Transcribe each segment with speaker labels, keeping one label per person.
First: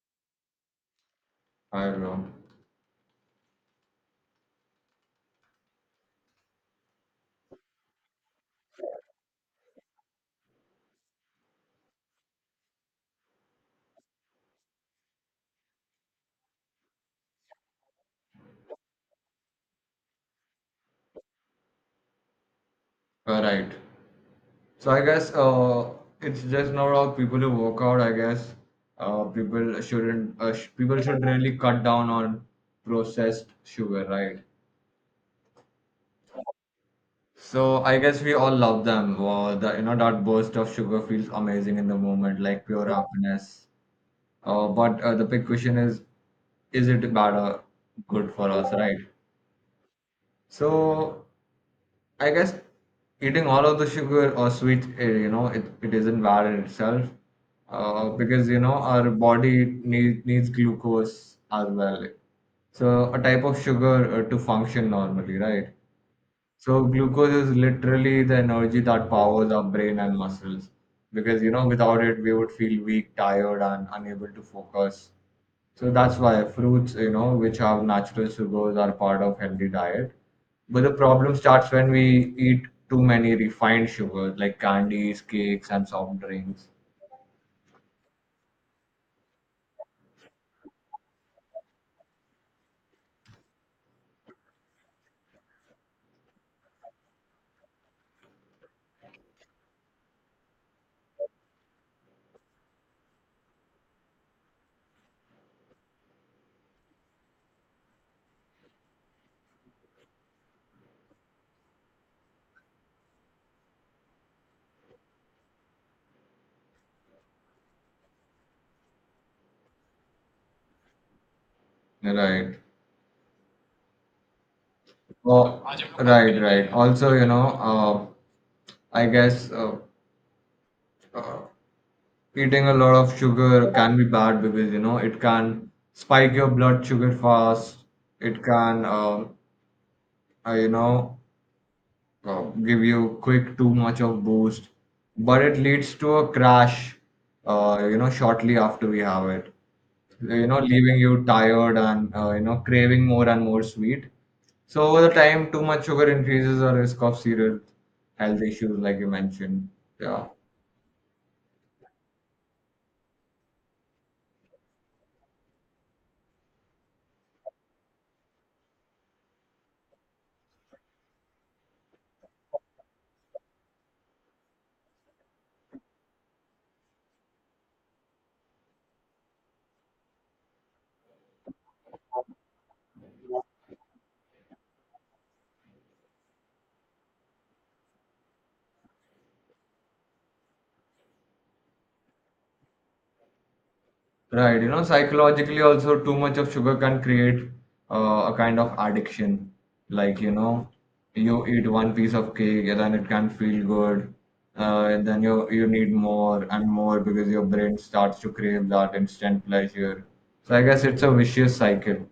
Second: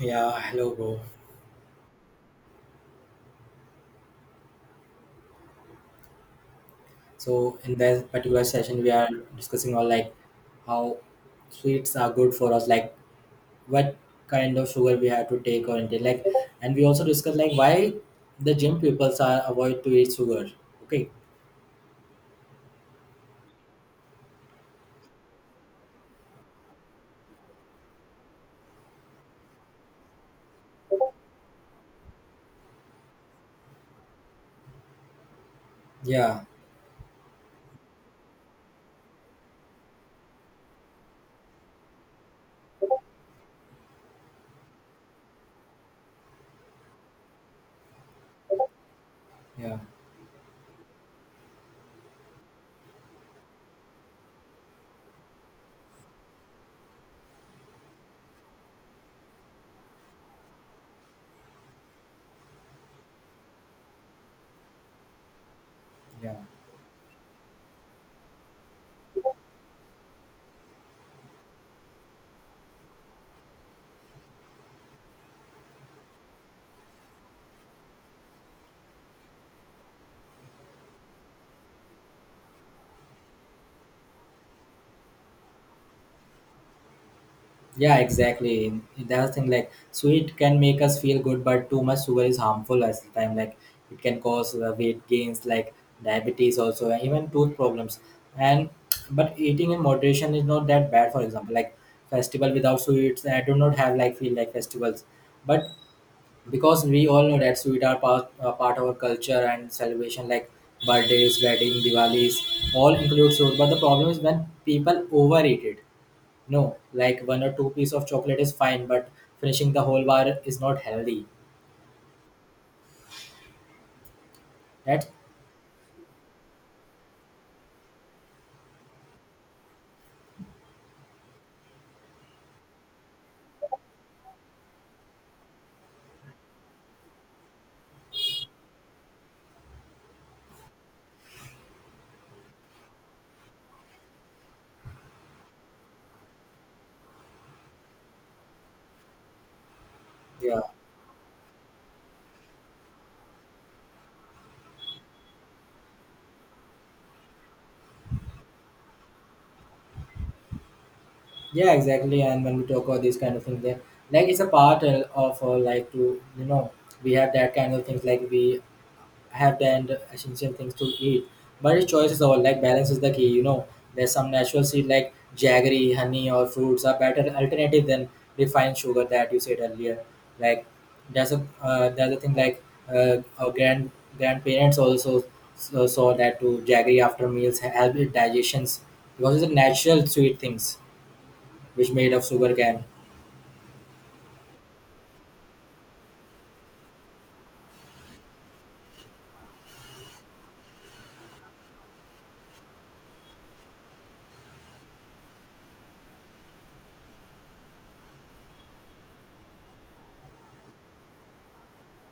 Speaker 1: Yeah, hello, bro.
Speaker 2: I don't know.
Speaker 1: So in this particular session, we are discussing on like how sweets are good for us, like what kind of sugar we have to take or intake, like, and we also discuss like why the gym pupils are avoid to eat sugar. Okay.
Speaker 2: All right. So I guess it's just not all people who work out. I guess people shouldn't people should really cut down on processed sugar, right?
Speaker 1: Yeah,
Speaker 2: So I guess we all love them. The you know That burst of sugar feels amazing in the moment, like pure happiness. But The big question is it better good for us, right?
Speaker 1: yeah,
Speaker 2: So I guess eating all of the sugar or sweets, it isn't bad in itself because, you know, our needs glucose as well. So, a type of sugar to function normally, right?
Speaker 1: yeah.
Speaker 2: So, glucose is literally the energy that powers our brain and muscles because, you know, without it, we would feel weak, tired, and unable to focus. So that's why fruits, you know, which have natural sugars are part of healthy diet. But the problem starts when we eat too many refined sugars like candies, cakes, and soft drinks.
Speaker 1: Yeah, exactly. That's the thing. Like sweet can make us feel good, but too much sugar is harmful at the time. Like it can cause weight gains, like diabetes, also and even tooth problems. And but eating in moderation is not that bad. For example, like festival without sweets, I do not have like feel like festivals. But because we all know that sweet are part of our culture and celebration, like birthdays, wedding, Diwali's, all include sweet. But the problem is when people overeat it no, like one or two piece of chocolate is fine, but finishing the whole bar is not healthy.
Speaker 2: Right.
Speaker 1: Right?
Speaker 2: Oh, right, right. Also, you know, I guess eating a lot of sugar can be bad because, you know, it can spike your blood sugar fast. It can, uh, you know, uh, give you quick too much of boost, but it leads to a crash you know, shortly after we have it, you know,
Speaker 1: Yeah,
Speaker 2: leaving you tired and you know, craving more and more sweet. So over the time, too much sugar increases our risk of serious health issues, like you mentioned, yeah.
Speaker 1: yeah, exactly. And when we talk about these kind of things, then like it's a part of like to you know we have that kind of things like we have the and essential things to eat. But the choice is all like balance is the key. You know, there's some natural seed like jaggery, honey, or fruits are better alternative than refined sugar that you said earlier. Like there's a thing like our grandparents also saw that to jaggery after meals help with digestions because it's a natural sweet things which made of sugar cane
Speaker 2: Right, you know, psychologically also too much of sugar can create a kind of addiction. Like, you know, you eat one piece of cake and then it can feel good. And then you need more and more because your brain starts to crave that instant pleasure. So I guess it's a vicious cycle.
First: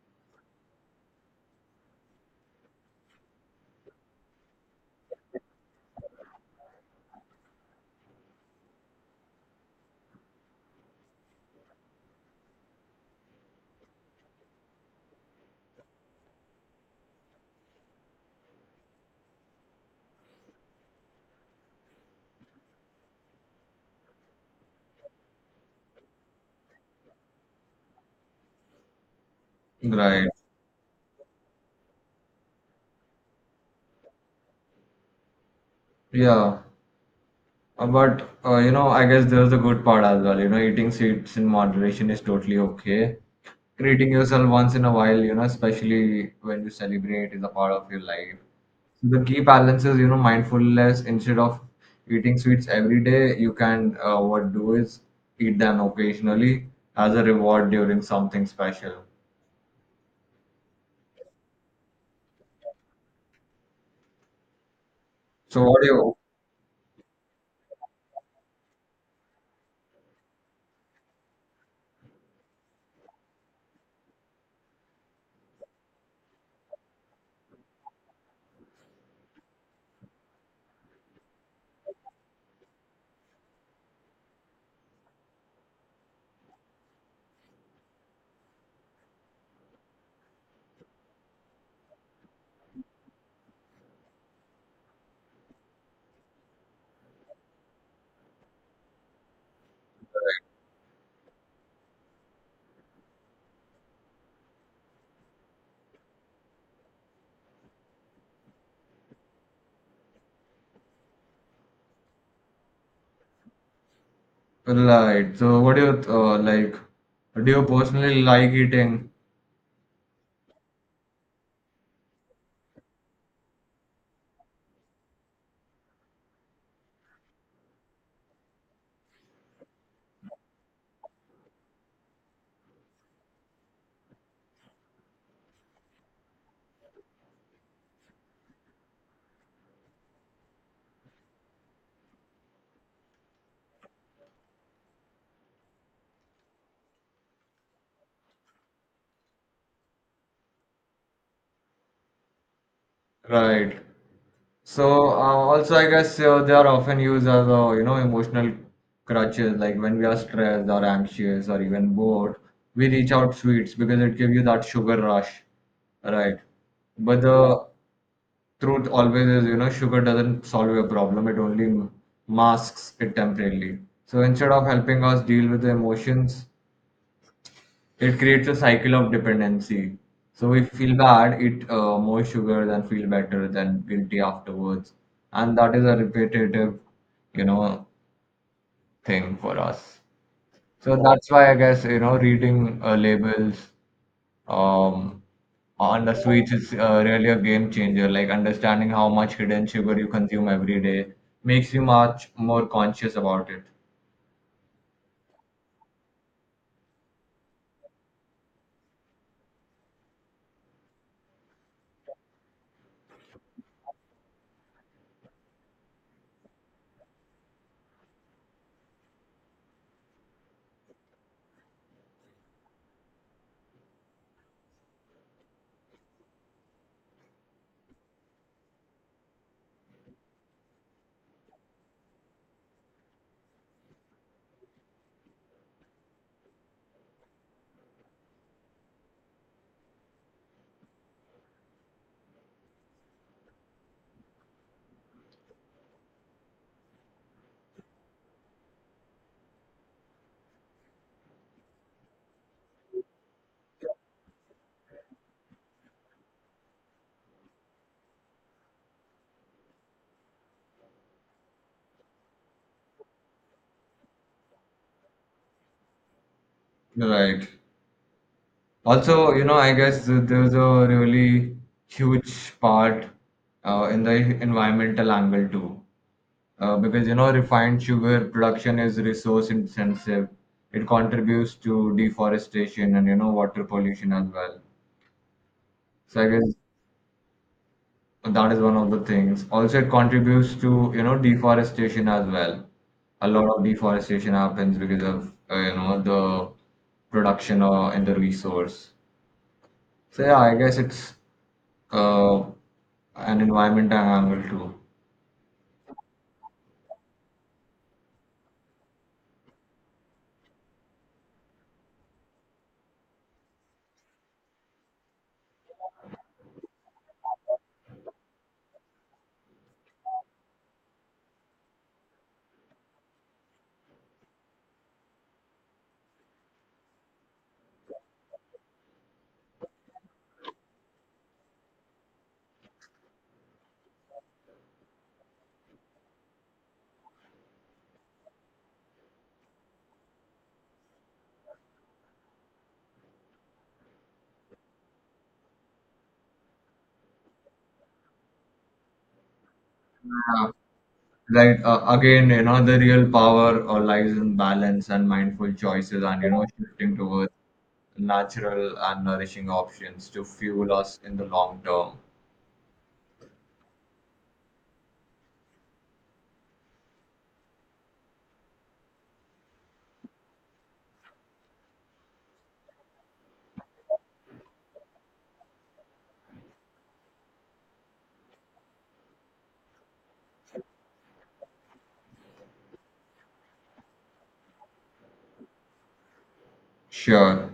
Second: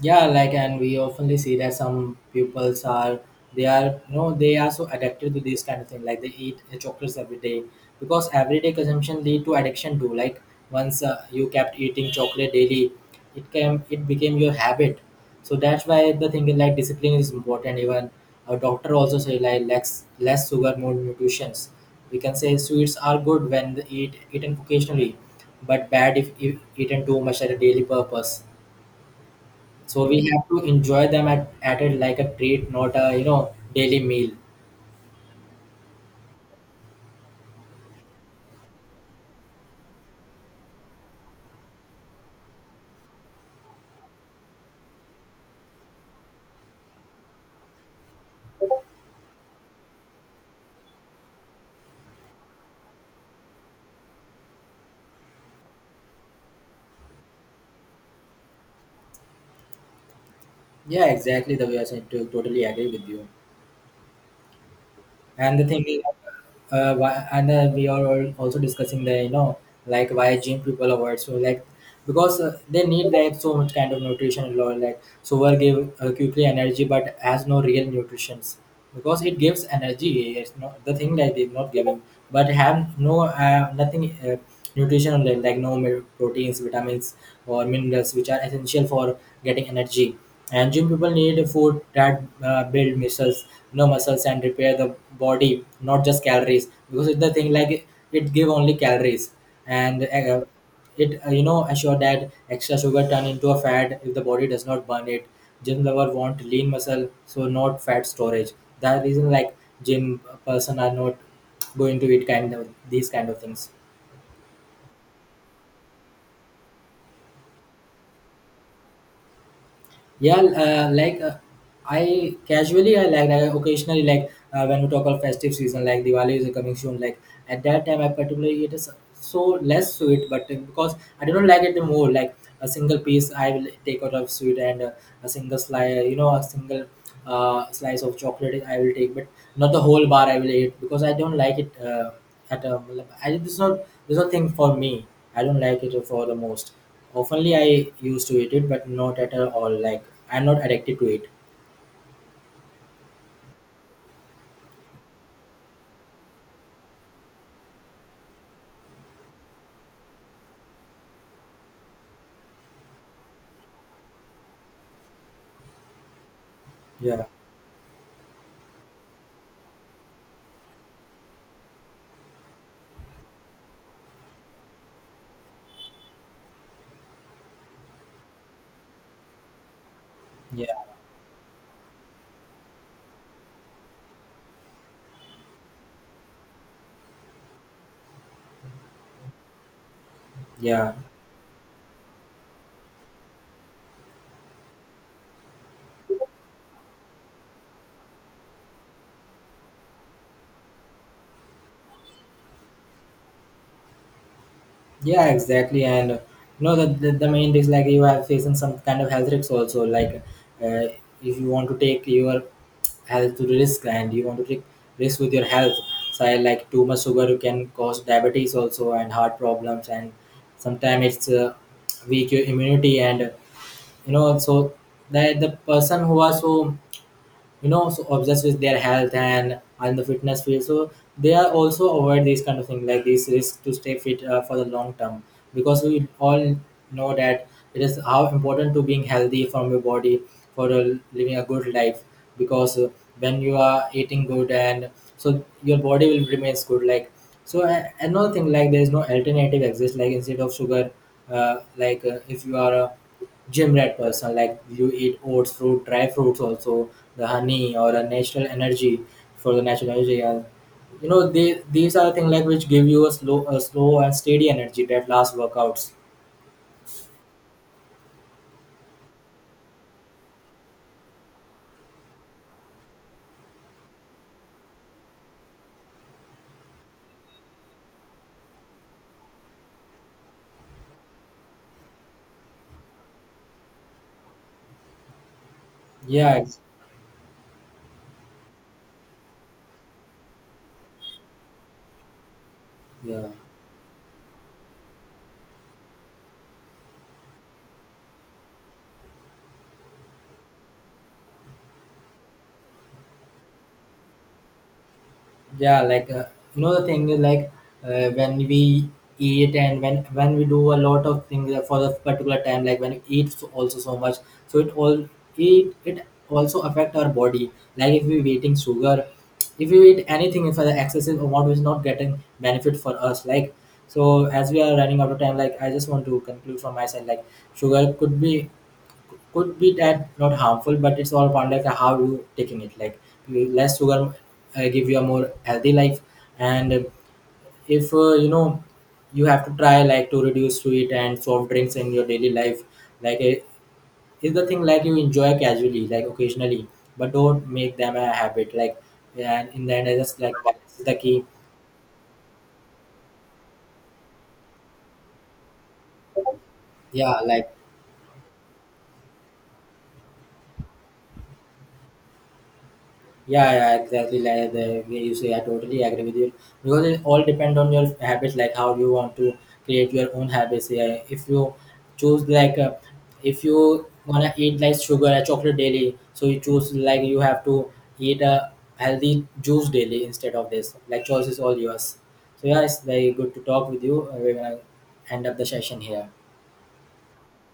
Speaker 1: yeah like and we often see that some pupils are they are you know they are so addicted to this kind of thing like they eat chocolates every day because everyday consumption lead to addiction too like once you kept eating chocolate daily it became your habit so that's why the thing is like discipline is important even a doctor also say like less sugar more nutritions we can say sweets are good when they eaten occasionally but bad if eaten too much at a daily purpose so we
Speaker 2: Right.
Speaker 1: have to enjoy them at it like a treat, not a you know daily meal.
Speaker 2: Yeah. But you know, I guess there's a good part as well. You know, eating sweets in moderation is totally okay. Treating yourself once in a while, you know, especially when you celebrate, is a part of your life. So the key balance is, you know, mindfulness. Instead of eating sweets every day, you can what do is eat them occasionally as a reward during something special.
Speaker 1: Yeah, exactly the way I said. Totally agree with you. And the
Speaker 2: So what
Speaker 1: thing
Speaker 2: do
Speaker 1: is,
Speaker 2: you
Speaker 1: why, and we are also discussing the you know like why gym people avoid so like because they need like so much kind of nutrition and all like so will give quickly energy but has no real nutritions because it gives energy. It's not the thing that they're not giving, but have nothing nutritional like no proteins, vitamins, or minerals which are essential for getting energy. And gym people need food that build muscles, no muscles and repair the body, not just calories. Because it's the thing like it give only calories and it you know assure that extra sugar turn into a fat if the body does not burn it gym lover want lean muscle so not fat storage that reason like gym person are not going to eat kind of these kind of things
Speaker 2: like? Do you personally like eating?
Speaker 1: Yeah, I occasionally like when we talk about festive season like Diwali is coming soon. Like at that time, I particularly it is so less sweet, but because I do not like it more. Like a single piece, I will take out of sweet and a single slice, you know, a single slice of chocolate I will take, but not the whole bar I will eat because I don't like it. At like, I it's not thing for me. I don't like it for the most. Oftenly I used to eat it, but not at all. Like I'm not addicted to it.
Speaker 2: Right. So also, I guess they are often used as you know, emotional crutches. Like when we are stressed or anxious or even bored, we reach out sweets because it gives you that sugar rush, right? But Yeah.
Speaker 1: Yeah,
Speaker 2: the truth always is, you know, sugar doesn't solve your problem. It only masks it temporarily. So instead of helping us deal with the emotions, it creates a cycle of dependency. So we
Speaker 1: yeah,
Speaker 2: feel bad, eat more sugar, then feel better, then guilty afterwards. And that is a repetitive, you know, thing for us.
Speaker 1: yeah,
Speaker 2: So that's why I guess, you know, reading labels um, on the sweets is really a game changer. Like understanding how much hidden sugar you consume every day makes you much more conscious about it.
Speaker 1: yeah. Exactly. And you know the main is like you are facing some kind of health risks also. Like uh, if you want to take your health to the risk and you want to take risk with your health. So I like too much sugar can cause diabetes also and heart problems and sometimes it's weak your immunity and you know so that the person who are so you know so obsessed with their health and the fitness field so they are also avoid these kind of thing like these risk to stay fit for the long term because we all know that it is how important to being healthy from your body for living a good life because when you are eating good and so your body will remains good like so another thing like there is no alternative exists like instead of sugar if you are gym rat person like you eat oats fruit dry fruits also the honey or a natural energy for the natural energy and you know they, these are the things like which give you a slow and steady energy that last workouts
Speaker 2: Right. Also, you know, I guess there's a really huge part in the environmental angle too, because you know, refined sugar production is resource intensive. It contributes to deforestation and, you know, water pollution as well. So I
Speaker 1: yeah
Speaker 2: guess
Speaker 1: Yes.
Speaker 2: that is one of the things. Also, it contributes to, you know, deforestation as well.
Speaker 1: yeah
Speaker 2: A lot of deforestation happens because of you know, the production or in the resource. So yeah, I guess it's uh, an environment angle too.
Speaker 1: yeah like you know the thing is like when we eat and when we do a lot of things for a particular time like when you eat also so much so it all it also affect our body like if we eating sugar if we eat anything for the excessive amount is not getting benefit for us like so as we are running out of time like I just want to conclude from my side like sugar could be that not harmful but it's all upon like how you taking it like less sugar give you a more healthy life and if you know you have to try like to reduce sweet and soft drinks in your daily life like is the thing like you enjoy casually like occasionally but don't make them a habit like and in the end I just like
Speaker 2: Yeah.
Speaker 1: balance is the key
Speaker 2: Like again, you know, the real power or lies in balance and mindful choices, and you know, shifting
Speaker 1: yeah
Speaker 2: towards
Speaker 1: like
Speaker 2: natural and nourishing options to fuel us in the long term.
Speaker 1: Yeah, yeah, exactly. Like the way you say, I totally agree with you because it all depends on your habits, like how you want to create your own habits. Yeah, if you choose like if you wanna eat like sugar or chocolate daily, so you choose like you have to eat a healthy juice daily instead of this. Like choice is all yours. So yeah, it's very good to talk with you. We're gonna end up the session here.
Speaker 2: Sure.